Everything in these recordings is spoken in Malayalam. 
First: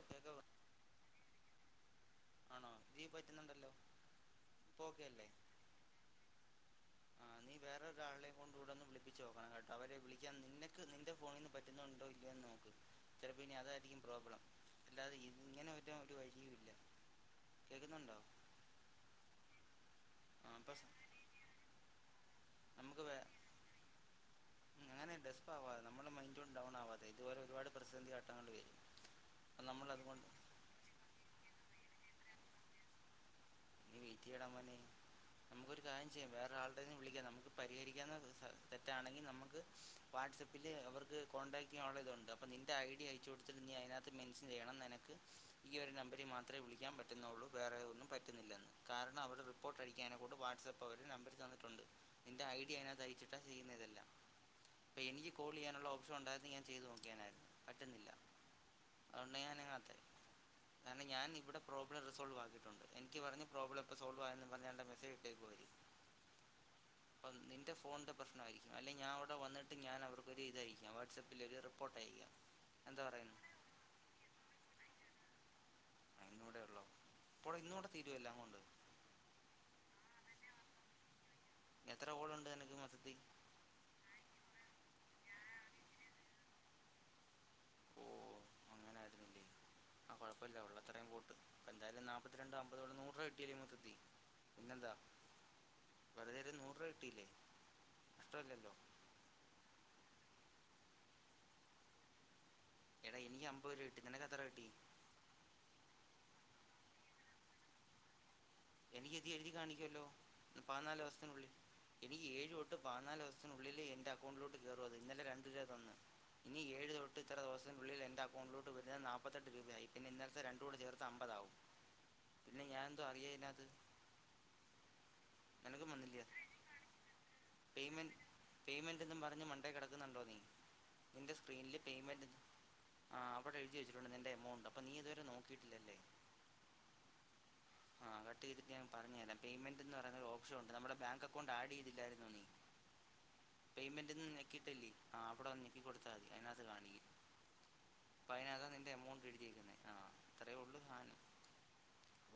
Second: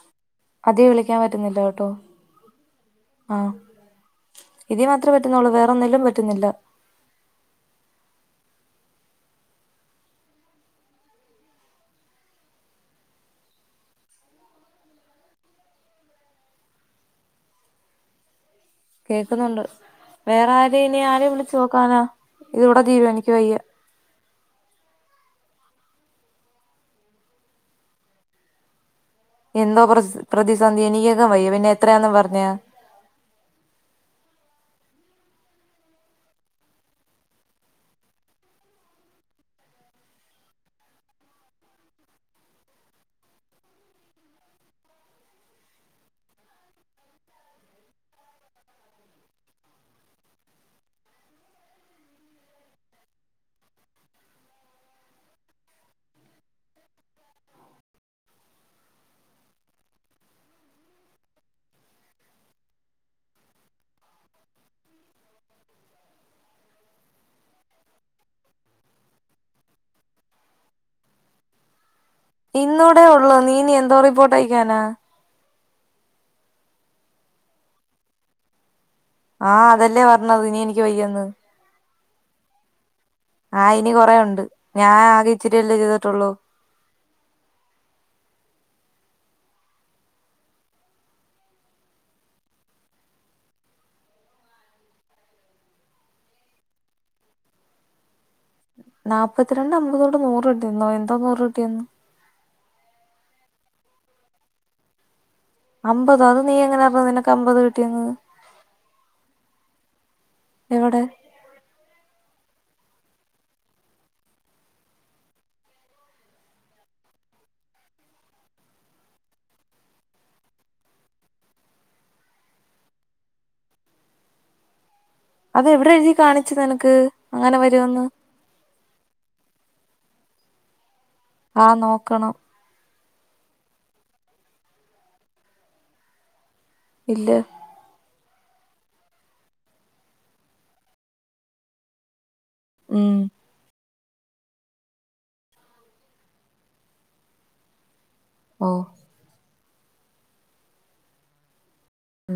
ഓക്കെക്കെ അതേയ് വിളിക്കാന് പറ്റുന്നില്ല കേട്ടോ ആണോ നീ ആഹ് പറ്റുന്നുണ്ടല്ലോ ഇപ്പൊ ഇതേ ഓക്കെ മാത്രേ അല്ലേ പറ്റുന്നുള്ളൂ വേറെ ഒന്നിലും പറ്റുന്നില്ല ആ നീ വേറെ ഒരാളെ കൊണ്ട് ഇവിടെ ഒന്ന് വിളിപ്പിച്ച് കേട്ടോ അവരെ വിളിക്കാൻ നിനക്ക് നിന്റെ ഫോണിൽ നിന്ന് പറ്റുന്നുണ്ടോ ഇല്ലയൊന്നു നോക്ക് ചിലപ്പോ ഇനി അതായിരിക്കും പ്രോബ്ലം അല്ലാതെ ഇങ്ങനെ പറ്റാൻ ഒരു വഴിയുമില്ല കേക്കുന്നുണ്ടോ കേക്കുന്നുണ്ട് വേറെ ആരെ ഇനി ആരെ വിളിച്ച് നോക്കാനാ ഇതുവിടെ തീരുംഎനിക്ക് വയ്യ മ് അങ്ങനെ ഡെസ്പാവാതെ നമ്മള് മൈന്റു കൊണ്ട് ഡൌൺ ആവാതെ ഇതുപോലെ ഒരുപാട് പ്രതിസന്ധി ഘട്ടങ്ങള് വരും അപ്പൊ എന്തോ നമ്മൾ പ്രത്സ് അതുകൊണ്ട് പ്രതിസന്ധി എനിക്കക്കെ വയ്യ പിന്നെ എത്രയാന്നും പറഞ്ഞാ നീ വെയിറ്റ്യ്യടാ മോനെ നമുക്കൊരു കാര്യം ചെയ്യാം വേറെ ആളുടെകൈന്ന് വിളിക്കാം നമുക്ക് പരിഹരിക്കാവുന്ന സ തെറ്റാണെങ്കിൽ നമുക്ക് വാട് വാട്സ്അപ്പില് അവർക്ക് കോൺടാക്ട് ചെയ്യോള്ള ഇതൊണ്ട് അപ്പം നിന്റെ ഐ ഡി അയച്ച് കൊടുത്തിട്ട് നീ അയിനാത്ത് മെൻശൻ ചെയ്യണം നെനക്ക് ഈ ഒരു നമ്പരീ മാത്രേ വിളിക്കാം പറ്റുന്നൊള്ളൂ വേറെ ഒന്നും പറ്റുന്നില്ലന്ന് കാരണം അവടെ റിപ്പോർട്ട് അടിക്കാനെ കൊണ്ട് വാട്സ്അപ്പ് അവര് നമ്പര് തന്നിട്ടൊണ്ട് നിന്റെ ഐ ഡി അയിനാത്ത് അയിച്ചിട്ടാ ചെയ്യുന്നേ എനിക്ക് കോൾ എയ്യാനുള്ള ഓപ്ഷൻ ഒണ്ടാരുന്നെങ്കി ഞാൻ ചെയ്ത് നോക്കിയേനാരുന്നു പറ്റുന്നില്ല അതുകൊണ്ട് ഞാ അനങ്ങാത്തെ കാരണം ഞാൻ ഇവിടെ പ്രോബ്ലം റിസോൾവ് ആക്കിട്ടൊണ്ട് എനിക്ക് പറഞ്ഞ് പ്രോബ്ലം ഇപ്പൊ സോൾവ് ആയന്നും പറഞ്ഞാണ്ട മെസ്സേജ് ഇട്ടേക്കുവാ ഇവര്‌ പ്പത് നിന്റെ ഫോൺന്റെ പ്രശ്നമായിരിക്കും അല്ലേ ഞാ അവിടെ വന്നിട്ട് ഞാൻ അവർക്കൊരു ഇതയ്ക്കാം വാട്സപ്പിൽ ഒരു റിപ്പോ ഇന്നൂടേ ഒള്ളൂ നീ ഇനി എന്തോ റിപ്പോർട്ട് അയക്കാനാ ഇന്നൂടെ ഒള്ളോ ഇപ്പോടെ ഇന്നോണ്ട് തീരുവ എല്ലാം കൊണ്ട് ആഹ് അതല്ലേ പർന്നത് ഇനി എനിക്ക് വയ്യന്ന് എത്ര കോളുണ്ട് നിനക്ക് മെത്തത്തിൽ ആഹ് ഇനി കൊറേയൊണ്ട് ഞാൻ ആകെ ഇച്ചിരിയല്ലേ ചെയ്തിട്ടൊള്ളൂ ഓ അങ്ങനെ ആയിരുന്നില്ലേ ആ കൊഴപ്പല്ല ഒള്ളത്രയും പോട്ട് അപ്പ എന്താലും നാപ്പത്തിരണ്ട് അമ്പത് കൊണ്ട് നൂറ്വ കിട്ടിയലേ മൊത്തത്തി പിന്നെന്താ വെറുതെരു നൂറ് രൂവ കിട്ടിയില്ലേ കഷ്ടവല്ലേ നാപ്പത്തിരണ്ട് അമ്പതോണ്ട് നൂറ് കിട്ടീന്നോ എന്തോ നൂറ് കിട്ടിന്നു എടാ എനിക്ക് അമ്പരൂഅ കിട്ടി നിനക്ക് എത്ര കിട്ടീ അമ്പതോ അത് നീ എങ്ങനെ അറ് നിനക്ക് അമ്പത് കിട്ടിയെന്ന് എനിക്ക് ഇതി എഴുതി കാണിക്കുവല്ലോ പതിനാല് എവിടെ ഓസത്തിനുള്ളിൽ എനിക്ക് ഏഴ് ഴ്‌ തൊട്ട് പാനാല് ഒവസത്തിനുള്ളില് എന്റ അക്കൗണ്ടിലോട്ട് കറും അത്‌ ഇന്നലെ രണ്ട് ര്വ തന്ന് ഇനി ഏഴ് തൊട്ട് ഇത്ര തൊ ഒസിനുള്ളില് എന്റ അക്കൗണ്ടിലോട്ട് വരുന്നത് നാപ്പത്തെട്ട് രൂപയായി പിന്നെ ഇന്നലത്തെ രണ്ടൂടെ ചേർത്ത് അമ്പതാവും പിന്നെ ഞാൻ എന്ത്വ അറിയേല്ലാ അത് നിനക്കും എവിടെ എഴുതി വന്നില്ലേ കാണിച്ച് നെനക്ക് അങ്ങനെ വരുവന്ന് ഇത് കണ്ടോ നീ ആഹ് നോക്കണം ആഹ് അവിടെ എഴുതി വെച്ചിട്ടൊണ്ട് നിന്റെ എമൗണ്ട് അപ്പം നീ ഇതുവരെ നോക്കിയിട്ടില്ലല്ലേ ഇല്ലാ ആ അങ്ങത്ത് ചെയ്തിട്ട് ഞാൻ പറഞ്ഞ് അരാം പേയ്മെന്റ്ന്ന് പറയുന്ന ഒരു ഓപ്ഷൻ ഒണ്ട് നമ്മുടെ ബാങ്ക് അക്കൗണ്ട് ആഡ് ചെയ്തില്ലാരുന്നോ നീ ഉം പേയ്മെന്റ്ന്നും നിനക്കിയിട്ടല്ലേ ആ അവിടൊന്ന് ഞെക്കി കൊടുത്താതി അയിനാത്ത് കാണിക്കും പ്പയിനകാ ഓ നിന്റെ എമൗണ്ട് എഴുതിയേക്കുന്നെ ആഹ് അത്രയേ ഒള്ളു സാനം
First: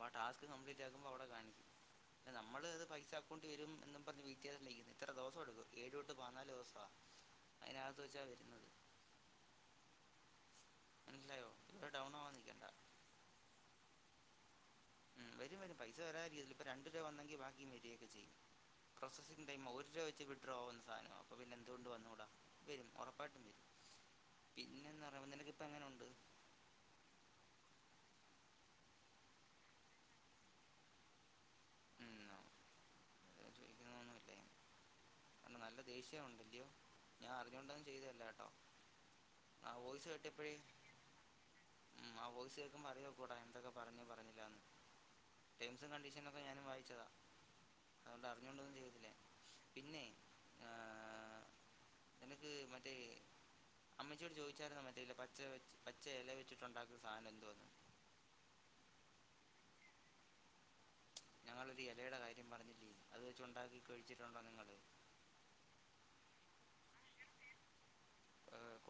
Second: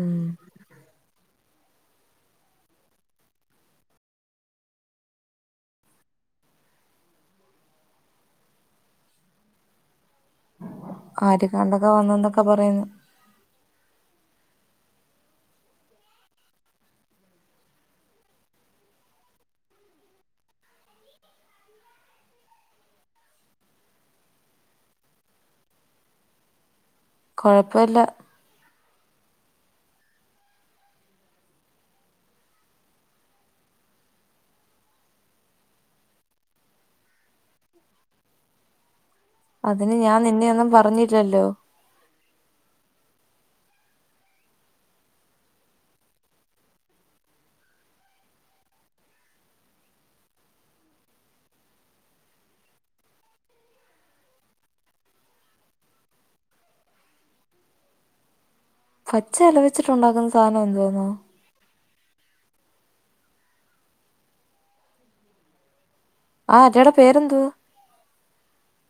പ ആ ടാസ്ക്ക് കംപ്ലീറ്റ് ആക്കുമ്പോ അവിടെ കാണിക്കും നമ്മള് അത് പൈസ അക്കോണ്ടി വെരും എന്നും പറഞ്ഞ് വീത്യാ [unintelligible] ഇത്ര ദോസം എടുക്കും ഏഴ് ഒട്ട് പാനാല് ഓസാ അയിനാത്ത് വെച്ചാ വെരുന്നത് മനസ്സിലായോ ആര്ക്കാണ്ടക്കെ ഇവിടെ ഡൗൺ ആവാൻ വന്നന്നൊക്കെ നിൽക്കണ്ട പറയുന്നു ഉം വരും വരും പൈസ വരാതിരികതില് ഇപ്പ രണ്ടു ര്വ വന്നെങ്കി ബാക്കി ഇനി വരികയക്കെ ചെയ്യും പ്രൊസസ്സിഗ് ടൈംമ ഒരു ര്വ വെച്ച് വിഡ്രോ ആവുന്ന സാനവാ അപ്പ പിന്നെ എന്തുകൊണ്ട് വന്നുകൂടാ വെരും ഒറപ്പായിട്ടും വെരും പിന്നെന്നറയുമ്പം നിനക്ക് ഇപ്പ എങ്ങനൊണ്ട് കൊഴപ്പ ഇല്ല ഉം ന്ന് നല്ല ദേഷ്യം ഒണ്ടല്ലിയോ ഞാ അറിഞ്ഞോണ്ടൊന്ന് ചെയ്തയല്ല കേട്ടോ ആ അതിന് വോയിസ് ഞാ നിന്നെ കേട്ടപ്പോഴേ ഒന്നും പറഞ്ഞില്ലല്ലോ ഉം ആ വോയിസ് കേക്കുമ്പ അറിയാ ഒക്കൂടാ എന്തക്കെ പറഞ്ഞൂ പറഞ്ഞില്ലാന്ന് ടേംസും കണ്ടീഷനൊക്കെ ഞാനും വായിച്ചതാ അഓണ്ട് അറിഞ്ഞോണ്ടൊന്നും ചെയ്ത്തില്ലേ ഞാൻ പിന്നേ എനക്ക് മറ്റേ അമ്മച്ചിയോട് ചോദിച്ചായിരുന്നോ മറ്റേ ല പച്ചവെച്ച് പച്ച ഇല വെച്ചിട്ടുണ്ടാകുന്ന സാധനം എന്തുവാന്ന് [unintelligible] പച്ച ഇല വെച്ചിട്ടുണ്ടാക്കുന്ന സാധനം എന്തുവാന്നോ മ്മളൊരു ഇലയുടെ കാര്യം പറഞ്ഞില്ലേ അത് വെച്ചുണ്ടാക്കി കഴിച്ചിട്ടുണ്ടോ നിങ്ങള് ആ എലേടെ പേരെന്തുവാ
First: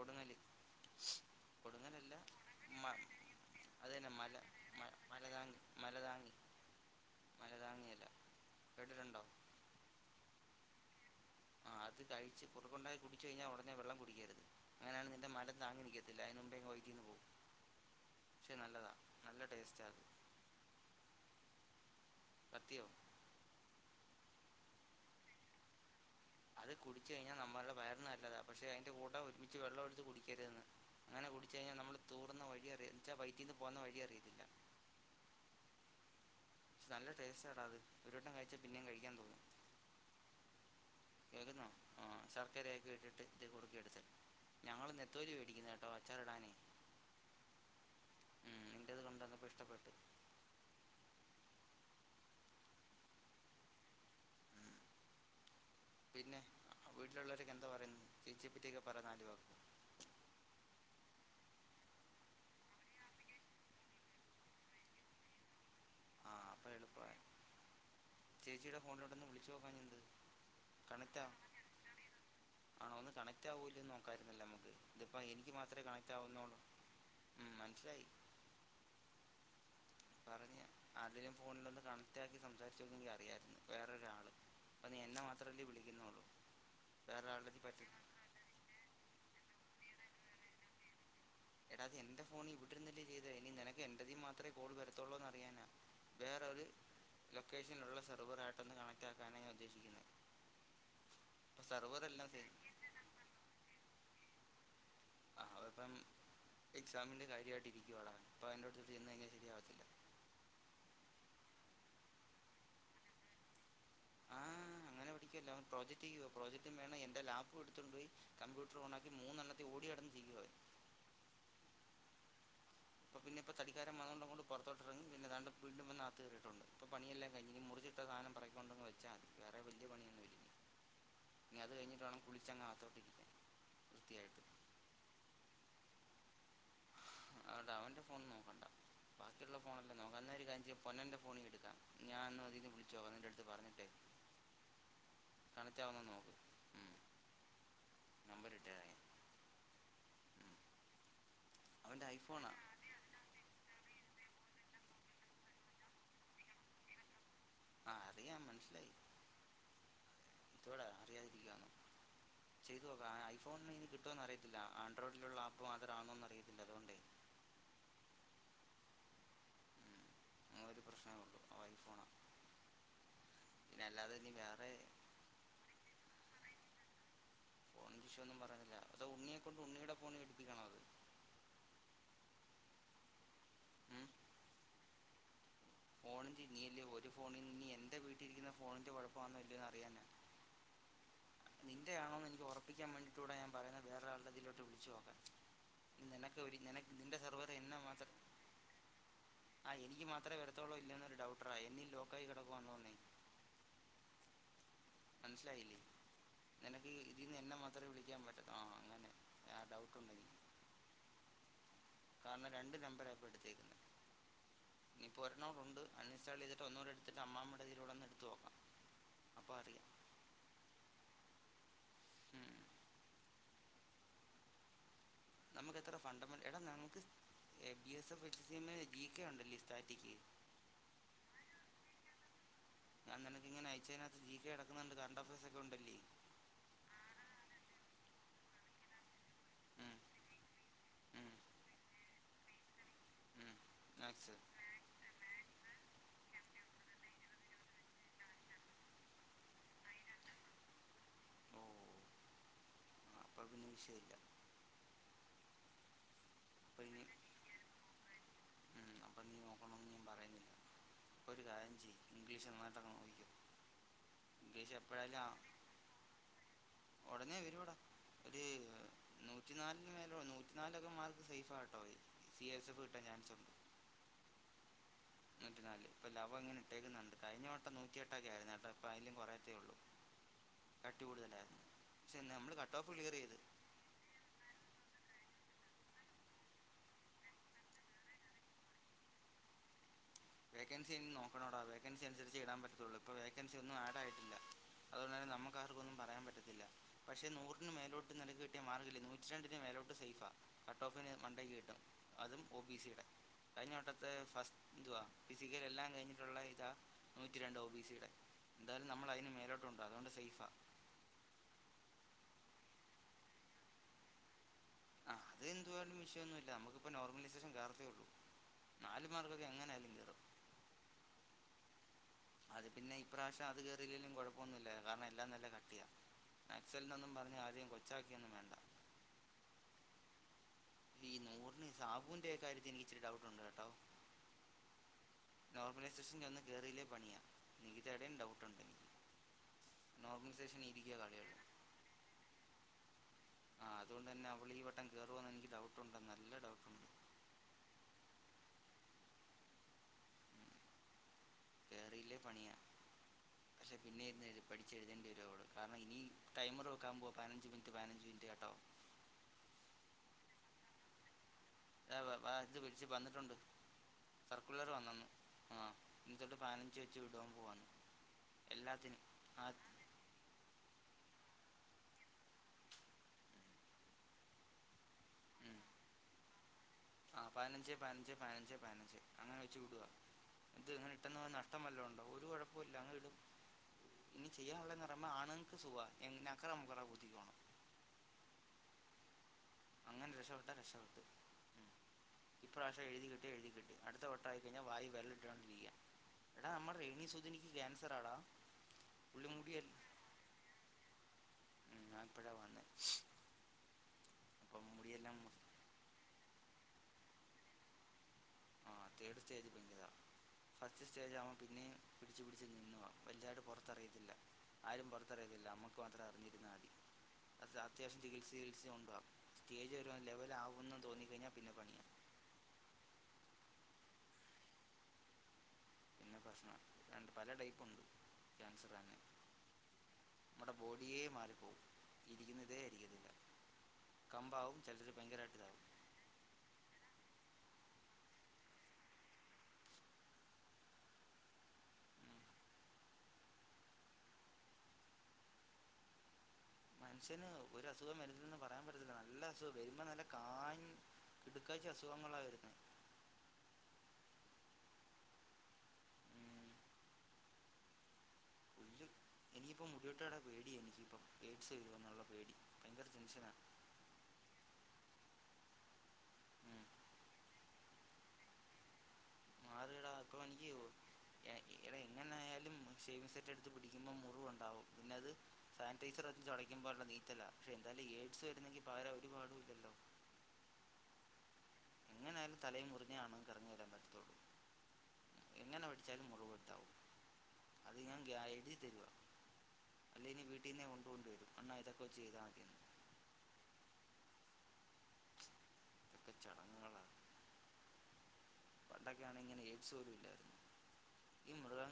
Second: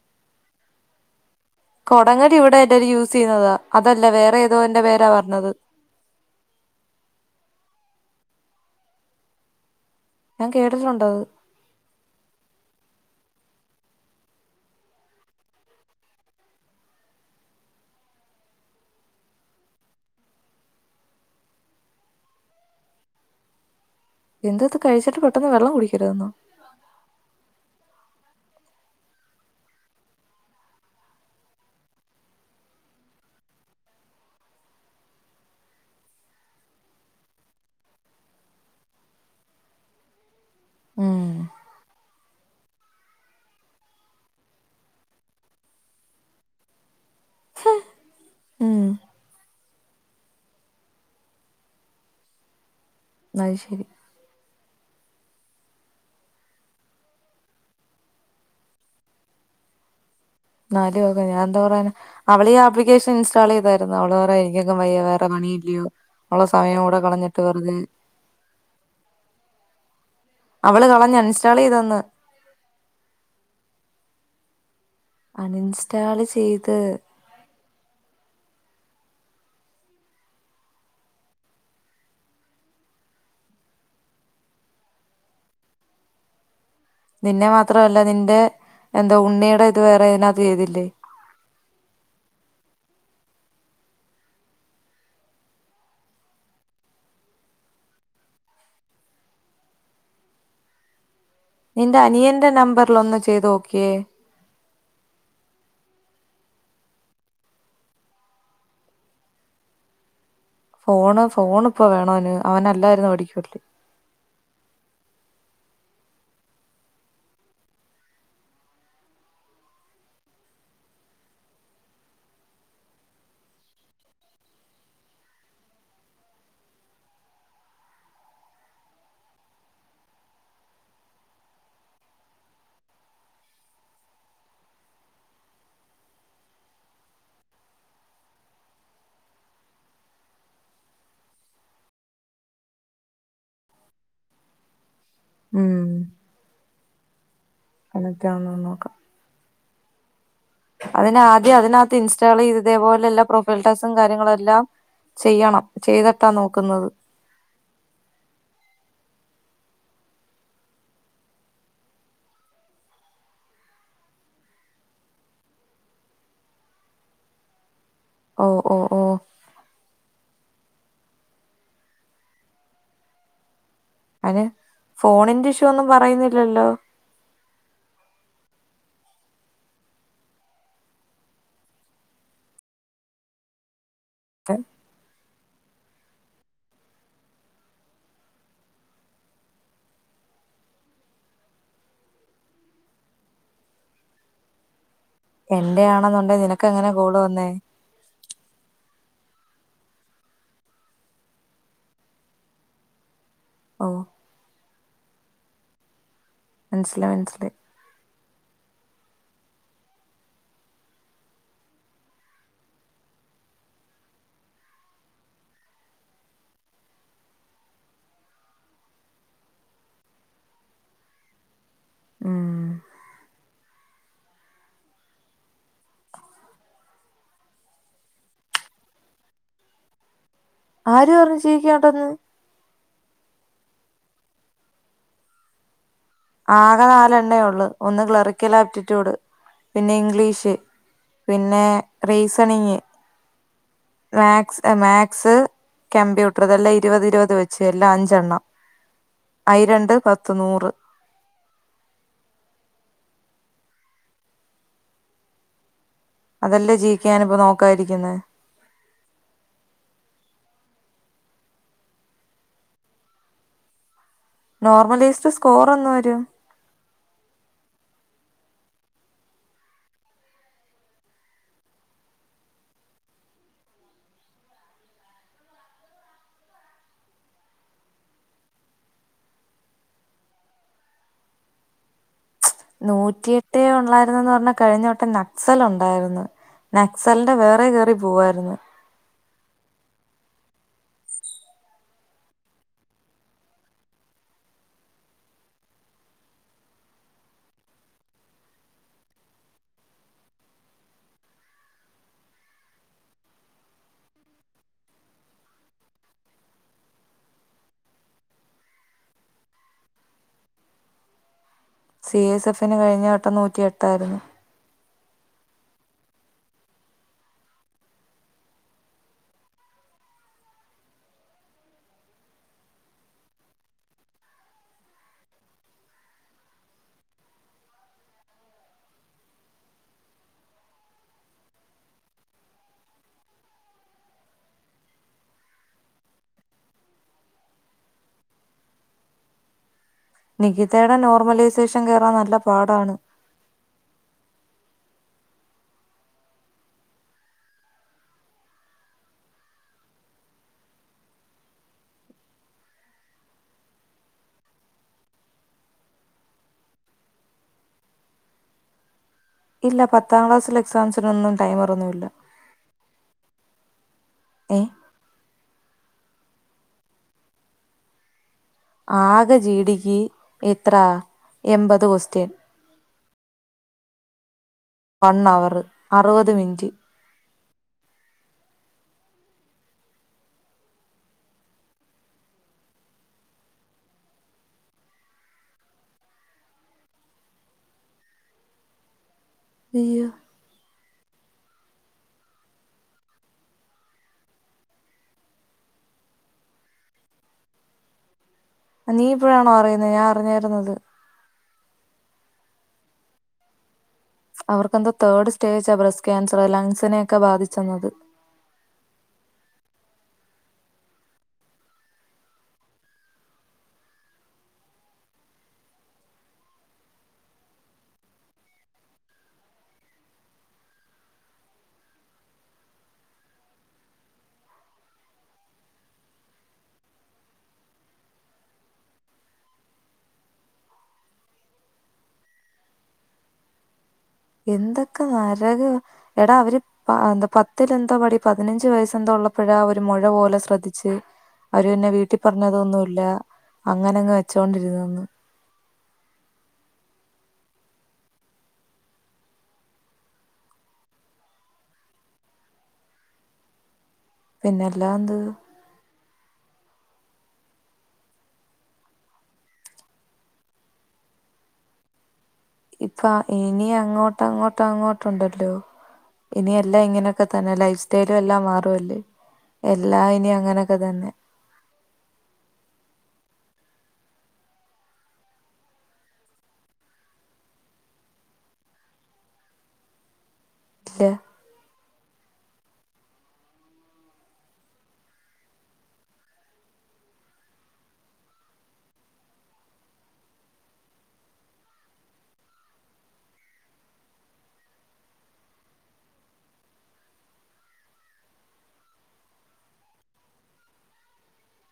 കൊടുങ്ങല് കൊടുങ്ങലല്ല കൊടങ്ങല് ഇവിടെ മ എല്ലാരും യൂസ് ചെയ്യുന്നതാ അത് അതല്ല തന്നെ മല വേറെ ഏതോൻ്റെ മ- പേരാ പറഞ്ഞത് മലതാങ്ങി [unintelligible] മലതാങ്ങി മലതാങ്ങിയില കേട്ടിട്ടുണ്ടോ ഞാൻ കേട്ടിട്ടുണ്ടത് ആ അത് കഴിച്ച് കുറുണ്ടായിക്കി കുടിച്ചു കഴിഞ്ഞാൽ ഉടനെ വെള്ളം കുടിക്കരുത് അങ്ങനെയാണേ നിന്റെ മലം താങ്ങി നിക്കത്തില്ല അതിന് മുമ്പേ വൈറ്റിന്ന് പോകും ഉ [unintelligible] ക്ഷേ നല്ലതാ നല്ല ടേസ്റ്റാ അത് കത്തിയോ എന്തത് കഴിച്ചിട്ട് പെട്ടെന്ന് വെള്ളം കുടിക്കരുതെന്നോ? അത് കുടിച്ചു കഴിഞ്ഞാ നമ്മളുടെ വയറിന് നല്ലതാ പക്ഷെ അതിന്റെ കൂട്ട ഒരുമിച്ച് വെള്ളം എടുത്ത് കുടിക്കരുതന്ന് അങ്ങനെ കുടിച്ച് കഴിഞ്ഞാൽ നമ്മള് തൂറുന്ന വഴി അറിയാ ന്ന് വെച്ചാ വൈറ്റീന്ന് പോന്ന വഴി അറിയത്തില്ല [unintelligible] ക്ഷേ നല്ല ടേസ്റ്റ് ടാ അത് ഒരു വട്ടം കഴിച്ചാ പിന്നെയും കഴിക്കാൻ തോന്നും ഉം കേക്കുന്നോ ആ ശർ ക്കരൊക്കെ ഇട്ടിട്ട് ഇത് കുറുക്കിയടിച്ചേ ഞങ്ങള് നേത്തോലി മേടിക്കുന്നുട്ടോ അച്ചാറിടാനേ ച്ചെ ഉം നിന്റേത് കൊണ്ടുവന്നപ്പോൾ ഇഷ്ടപ്പെട്ട് അത് ശരി പിന്നെ വീട്ടിലുള്ളോരൊക്കെ എന്തോ പറയുന്നു ചേച്ചിയേപ്പറ്റിയൊക്കെ പറ നാല് വാക്ക് നാല് വാക്കോ ഞാ എന്തോ പറയാനാ അവളീ ആപ്ലിക്കേഷൻ ഇൻസ്റ്റാള് ചെയ്തായിരുന്നു അവള് പറയാ എനിക്കേങ്ങും വയ്യ വേറെ പണി ല്ലയോ ആ അവളോ അപ്പൊ സമയം കൂടെ എളുപ്പമായി കളഞ്ഞിട്ട് വെറുതെ ചേച്ചിയുടെ ഫോണിലോടെ ഒന്ന് വിളിച്ചു നോക്കാഞ്ഞേ എന്ത് അവള് കളഞ്ഞ് കണക്റ്റാവും അൺഇൻസ്റ്റാൾ ചെയ്തന്ന് ആണോ ഒന്ന് കണക്റ്റാവുലേന്ന് നോക്കാരുന്നു അണിൻസ്റ്റാള് ചെയ്ത് ച്ചയ് [unintelligible] അതിലും ഫോണിലോന്ന് കണക്റ്റ് ആക്കി സംസാരിച്ചു നോക്കിങ്കി അറിയായിരുന്നു വേറൊരാള് ഇപ്പൊ നീ എന്നെ മാത്രമല്ലേ വിളിക്കുന്നോള്ളൂ? നിന്നെ മാത്രല്ല നിന്റെ എന്താ ഉണ്ണിയുടെ ഇത് വേറെ ഇതിനാത്ത് ചെയ്തില്ലേ എടാത് എന്റെ ഫോണി ഇവിടിരുന്നല്ലേ ചെയ്തേ ഇനി നിനക്ക് എന്റേതി മാത്രമേ കോൾ വരത്തുള്ളൂന്ന് അറിയാനാ വേറെരു ലൊക്കേഷനിലുള്ള സെർവർ ആട്ടൊന്ന് കണക്റ്റ ആക്കാനാണ് ഞാൻ ഉദ്ദേശിക്കുന്നത് അപ്പോൾ നിന്റെ സെർവറെല്ലാം അനിയൻ്റെ സെയിം നമ്പറിൽ ഒന്ന് ചെയ്ത് നോക്കിയേ ആ അപ്പം എക്സാമിന്റെ കാര്യമായിട്ട് ഇരിക്കുവാടാ വൻ അപ്പൊ അന്റെ അടുത്ത് ചെന്ന് അങ്ങ് ശരിയാവത്തില്ല ഫോണ് ഫോണിപ്പോ വേണോ അവന് അവനല്ലായിരുന്നു പടിക്കൂവല്ലേ അങ്ങനെഠിക്കുവല്ല അവൻ പ്രോജക്റ്റ് ചെയ്യുവ പ്രോജക്റ്റും വേണം എന്റെ ലാപ്പു എടുത്തോണ്ട് പോയി കമ്പ്യൂട്ടർ ഓണാക്കി മൂന്നെണ്ണത്തി ഓടി കിടന്ന് ചെയ്യുവോ അവൻ [unintelligible] [unintelligible] ഇപ്പൊ തടിക്കാര വന്ന കൊണ്ട് പുറത്തോട്ടറങ്ങി പിന്നെ താണ്ട് [unintelligible] ഇപ്പൊ പണിയെല്ലാം കയിഞ്ഞ് ഇനി കയിഞ്ഞ് മുറിച്ചട്ട സാനം ഇനി [unintelligible] ഇനി അത് കഴിഞ്ഞിട്ട് വേണം കുളിച്ചങ്ങ അത്തോട്ടിരിക്കാൻ വൃത്തിയായിട്ട് അതുകൊണ്ട് അവൻ്റെ ഫോൺ നോക്കണ്ട [inaudible] ബാക്കിയുള്ള ഫോണല്ലേ നോക്കാം ന്നാ ഒരു കാര്യം ചെയ്യ്‌ പൊന്നെന്റെ ഫോണി എടുക്കാം ഞാൻന്ന് അതിന്ന് വിളിച്ചോക്ക ന്നിട്ട് എടുത്ത് പറഞ്ഞിട്ടേ [inaudible] കണക്റ്റാവുന്നോ നോക്ക് നമ്പർ കണക്റ്റാവുന്നെ ഇട്ടേരാ നോക്കാ ഞാൻ അതിന് ആദ്യം അതിനകത്ത് അവൻ്റെ ഇൻസ്റ്റാൾ ഐഫോണാ ചെയ്ത് ഇതേപോലെ എല്ല പ്രൊഫൈൽ ടാസ് ക്കും കാര്യങ്ങളും എല്ലാം ചെയ്യണം ചെയ്തിട്ടാ നോക്കുന്നത്. ആ അറിയാം മനസ്സിലായി. ഇതോടെ അറിയാതിരിക്കുകയാണോ [inaudible] ചെയ്തു നോക്കാം ഐഫോൺ ഇനി കിട്ടോന്ന് അറിയത്തില്ല ആൻഡ്രോയിഡിലുള്ള ആപ്പ് മാത്ത റാണോന്ന് അറിയത്തില്ല അതുകൊണ്ടേ ഓ ഓ ഓ അങ്ങന ഒരു പ്രശ്നേ ഉള്ളു അ ഐഫോണാ പിന്നെ അല്ലാതെ ഇനി അയ്ന് വേറെ ഫോണിന്റെ ഇഷ്യൂ ഒന്നും പറയുന്നില്ലല്ലോ ഫോണിന്റെ ഇഷ്യോ ഒന്നും പറയുന്നില്ല അതോ ഉണ്ണിയെ കൊണ്ട് ഉണ്ണിയുടെ ഫോണ് എടുപ്പിക്കണോ അത് [unintelligible] [inaudible] ഇനിയല് ഒരു ഫോണിൽ ഇനി എന്റെ വീട്ടിലിരിക്കുന്ന ഫോണിന്റെ കൊഴപ്പാണല്ലയന്ന് അറിയാനാ നിന്റെയാണോന്ന് എനിക്ക് ഉറപ്പിക്കാൻ വേണ്ടിട്ടൂടെ ഞാൻ പറുന്നത് വേറെ ഒരാളുടെ ഇതിലോട്ട് വിളിച്ചോ എന്റെയാണെന്നുണ്ടെ നിനക്ക് എങ്ങനെ കോള് നിൻ്റെ വന്നേ ആഹ് എനിക്ക് മാത്രേ വരത്തോള്ളൂ ഇല്ലന്നെരു ഡൗട്ടറാ എന്നീ ലോക്കായി കെടക്കുവാന്ന് തോന്നേ ഓ മനസ്സിലായില്ലേ നിനക്ക് മനസ്സിലായി ഇതിന്ന് മനസ്സിലായി എന്നെ മാത്രേ വിളിക്കാൻ പറ്റ ആഹ അങ്ങനെ ആ ഡൗട്ട്ണ്ട കാരണം രണ്ടു നമ്പരാ ഇപ്പൊ എടുത്തേക്കുന്ന ഇനിയിപ്പോ ഒരണ്ണോ ഉണ്ട് അൺ ഇൻസ്റ്റാൾ ചെയ്തിട്ട് ഒന്നോടെ എടുത്തിട്ട് അമ്മാമ്മയുടെ ഇതിലൂടെ ഒന്ന് എടുത്ത് നോക്കാം അപ്പാ അറിയാം. ഉം ഉം നമുക്ക് എത്ര ഫണ്ടമെന്റ് എടാ ങ്ങക്ക് [unintelligible] ജി കെ ഉണ്ടല്ലേ സ്റ്റാറ്റിക്ക് ആര് പറഞ്ഞഞ് ജികെ ഒണ്ട് ന്ന് ഞാൻ നിനക്ക് ഇങ്ങനെ അയച്ചതിനകത്ത് ജീ കെ കടക്കുന്നുണ്ട് [unintelligible] ഒക്കെ ഉണ്ടല്ലേ ആകെ നാലെണ്ണയള്ളു ഒന്ന് ക്ലറിക്കൽ ആപ്റ്റിറ്റ്യൂഡ് പിന്നെ ഉം ഇംഗ്ലീഷ് ഉം പിന്നെ റീസണിങ് ഉം maths max max computer അപ ഇതെല്ലാം ഇരുപത് ഇരുപത് വെച്ച് എല്ലാം അഞ്ചെണ്ണം ആയിരണ്ട് പത്തു നൂറു പ്പത്തൊന്നും വിഷയല്ല അതല്ലേ ഇനി ജികെ ഞാനിപ്പോ നോക്കാ ഇരിക്കുന്നേ ഉം അപ്പം നീ നോക്കണമന്ന് ഞാൻ പറയുന്നില്ല ഒരു കാര്യം ചെയ ഇംഗ്ലീഷ് നന്നായി ട്ടൊക്കെ നോക്കി നോർമലൈസ്ഡ് സ്കോർ എന്ന് വരും ഒടനേ വരും ടാ ഒര് നൂറ്റിനാലിന് മേല നൂറ്റി നാലൊക്കെ മാർക്ക് സേഫ കേട്ടോ സിസ് എഫ് കിട്ടാൻ ചാൻസ്ണ്ട്. [unintelligible] [unintelligible] ഇപ്പ ലവം ഇങ്ങനെ ഇട്ടേക്കുന്നുണ്ട് കഴിഞ്ഞവട്ടം നൂറ്റിയെട്ടൊക്കെ ആയിരുന്നു കേട്ടോ അപ്പ അയിന്റേം കൊറയത്തേ ഉള്ളൂ കട്ട് കൂടുതല നമ്മൾ നൂറ്റിയെട്ട് ഉള്ളായിരുന്നന്ന് പറഞ്ഞാ കഴിഞ്ഞവട്ടെ ന നക്സൽ ഉണ്ടായിരുന്നു നക്സലിന്റെ വേറെ കേയറി പോവായിരുന്നു വേക്കൻസി ഇ നോക്കണോടാ വേക്കൻസി അനുസരിച്ച് ഇടാ പറ്റത്തുള്ള ഇപ്പൊ വേക്കൻസി ഒന്നും ആഡ് ആയിട്ടില്ല അതുകൊെ നമുക്ക്ാർക്കൊന്നും പറയാൻ പത്തില്ല പക്ഷെ നൂറിന് മേലോട്ട് നിലക്ക് കിട്ടിയ മാർഗമില്ല നൂറ്റി രണ്ടിന് ട്ട്ഓഫിന് മണ്ട കിട്ടും അതും ഒ ബി സിയുടെ കഴിഞ്ഞ വട്ടത്തെ ഫസ്റ്റ് ഇതുവാ ഫിസിക്കൽ എല്ലാം കഴിഞ്ഞിട്ടുള്ള ഇതാ നൂറ്റി രണ്ട് ഓ ബി സിയുടെ എന്തായാലും നമ്മൾ അതിന് മേലോട്ടുണ്ടോ അതുകൊണ്ട് സേഫാ സി എസ് എഫിന് കഴിഞ്ഞ വെട്ടം നൂറ്റിയെട്ടായിരുന്നു ആ അത് എന്തുവാലും വിഷയൊന്നു ഇല്ല നമ്മുക്കിപ്പ നോർമലൈസേഷൻ കേറത്തേ ഒള്ളൂ നാല് മർക്ക് ഒക്കെ എങ്ങനേലും കേറും അത് പിന്നെ ഇപ്രാവശ്യം അത് കേറിലേലും കൊഴപ്പോന്നു ഇല്ല കാരണം എല്ലാം നല്ല കട്ടിയാ നക്സലിനൊന്നും പറഞ്ഞ് ആരേം കൊച്ചാക്കെയൊന്നും വേണ്ട [inaudible] ഈ നൂറിന് സാബുവിന്റെ കാര്യത്തി എനിക്കിച്ചിരി ഡൗട്ടുണ്ട് കേട്ടോ നോർമലൈസേസൻൊന്ന് കേറില്ലേ പണിയാ നിഖിതേടേം ഡൗട്ടുണ്ട് നോർമലൈസേഷൻ ഇരിക്കുക നിഖിതേടെ കളിയുള്ളൂ നോർമലൈസേഷൻ കേറാൻ നല്ല പാടാണ് ആ അതുകൊണ്ട് അന്നെ അവള് ഈ വട്ടം കേറുവോന്ന് എനിക്ക് ഡൗട്ടുണ്ട് നല്ല ഡൗട്ടുണ്ട് കേറിയില്ലേ പണിയാ പക്ഷെ പിന്നെ ഇര്ന്ന് എഴുതി പഠിച്ചെഴുതേണ്ടി വരും അവള് കാരണം ഇനി ടൈമറ് വെക്കാംമ്പൊ പൈനഞ്ച് മിനിറ്റ് പൈനഞ്ച് മിൻ ഇല്ല പത്താം ക്ലാസ്സിലെ എക്സാംസിനൊന്നും ടൈമറൊന്നുമില്ല. [unintelligible] ഏ സർക്കുലർ വന്നെന്ന് ആ ഇനിതൊട്ട് പൈനഞ്ച് വെച്ച് വിടുവാം പോവ്വാന്ന് ആകെ പിടിക്ക് എത്രാ എമ്പത് കൊസ്റ്റ്യൻ വൺ ഉം. അവറ് അറുവത് മിൻറ്റ് ആ പൈനഞ്ച് പൈനഞ്ച് പൈനഞ്ച് പൈനഞ്ച് അങ്ങനെ വെച്ച് വിട്വാ ഇത് ങ്ങനെ ഇട്ടെന്ന് വന്ന് നഷ്ടം വല്ലോണ്ടോ ഒരു കൊഴപ്പൊ ഇല്ല അങ്ങ് ഇടും ഇനി ചെയ്യാ ഒള്ളെ എന്ന് പറയുമ്പ ആണ്ങ്ങക്ക് സുഖവാ എങ്ങ നക്കറ മുഖറ ബുദ്ധിക്കോണം [inaudible] അയ്യോ അങ്ങനെ രക്ഷപ്പെട്ടാ രക്ഷപ്പെട്ട് ഉം [inaudible] ഇപ്രാവശ്യം എഴുതി കിട്ട്യാ എഴുതി കിട്ടി അടുത്തവട്ടായി കഴിഞ്ഞാ വായി വെരളിട്ടോണ്ടിരിക്കാം എടാ നമ്മടെ രേണി സുധിനിക്ക് ക്യാൻസറാഡാ നീ ഇപ്പോഴാണോ അറിയുന്നത് ഞാൻ അറിഞ്ഞാരുന്നത് ഞാം ഇപ്പഴാ വന്നേ അപ്പം അവർക്കെന്താ മുടിയെല്ലാം തേഡ് മു- സ്റ്റേജാ ബ്രസ് ക്യാൻസറ് ലങ്സിനെക്കെ ബാധിച്ചെന്നത് ആ തേടു സ്റ്റേജ് ബിൻഹ ഫസ്റ്റ് സ്റ്റേജാവാം പിന്നെയും പിടിച്ചു പിടിച്ച് നിന്ന്വാ വൽതായിട്ട് പൊറത്തറിയത്തില്ല ആരും പൊറത്തറിയ [unintelligible] ലമ്മക്ക് മാത്രം അറിഞ്ഞിരുന്നാ അതി അത് അത്യാവശ്യം ചികിത്സിചികിത്സി കൊണ്ട്വാം സ്റ്റേജ് ഒരു ലെവലാവു എന്ന് തോന്നി കഴിഞ്ഞാ പിന്നെ പണിയാ [inaudible] പിന്നെ ഭസ്മ രണ്ട് പല ടൈപ്പുണ്ട് ക്യാൻസറ് അന്നെ നമ്മുടെ ബോഡിയേ മാലിപ്പോകും ഇരിക്കുന്നതേ ഇരിക്കുന്നില്ല എന്തൊക്കെ നരക് എടാ അവര് പ എന്താ പത്തിലെന്താ പഠി പതിനഞ്ച് വയസ്സെന്തോ ഒള്ളപ്പോഴാ ഒരു മൊഴ പോലെ ശ്രദ്ധിച്ച് അവര പിന്നെ വീട്ടി പറഞ്ഞതൊന്നു ഇല്ല അങ്ങന അങ്ങ് വെച്ചോണ്ടിരുന്നെന്ന് മനുഷ്യന് ഒരു അസുഖം വരുന്നെന്ന് പറയാം പറ്റത്തില്ല നല്ല അസുഖം വരുമ്പോ നല്ല കാ കിടുക്കാച്ചി അസുഖങ്ങളാ വരുന്നെ [inaudible] പിന്നല്ലാ എന്ത് ഉല്ല് ഇനിയിപ്പ മുടിവെട്ട് കടെ പേടിയാ എനിക്കിപ്പം എയ്ഡ്സ് വരുവോന്നൊള്ള പേടി [unintelligible] ഇപ്പ ടെൻഷനാണ് ഇനി അങ്ങോട്ടങ്ങോട്ടങ്ങോ ഉണ്ടല്ലേ ഇനി എല്ലാം ഇങ്ങനൊക്കെ തന്നെ ലൈഫ് സ്റ്റൈല് എല്ലാം മാറുവല്ലേ മാറിയെടാ എല്ലാ ഇപ്പം ഇനി എനിക്ക് അങ്ങനക്ക തന്നെ എ- എടാ എങ്ങനെ മുറിവൊണ്ടാവും പിന്നത് സാനിറ്റൈസറ് വച്ച് തൊടക്കുമ്പോള്ള നീറ്റലാ പക്ഷെ എന്താലും എയ്ഡ്സ് വരുന്നെങ്കി പകരവര് [unintelligible] ഇല്ല എങ്ങനായാലും തലയും മുറിഞ്ഞാണും കറങ്ങി വരാൻ പറ്റത്തോള്ളൂ [unintelligible] എങ്ങനെ പഠിച്ചാലും മുറിവെടുത്താവൂ അത് ഞാൻ ഗ്യാരണ്ടി തരുവാ [unintelligible] അല്ലേനി വീട്ടീന്നെ കൊണ്ട് കൊണ്ട് വരും അണ്ണ ഇതൊക്കെ ചെയ്താൽ മതിരുന്നു [unintelligible] ഇതൊക്കെ പണ്ടൊക്കെയാണ് ഇങ്ങനെ എയ്ഡ്സ് പോലും ഇല്ലായിരുന്നു ഈ മൃഗ [unintelligible]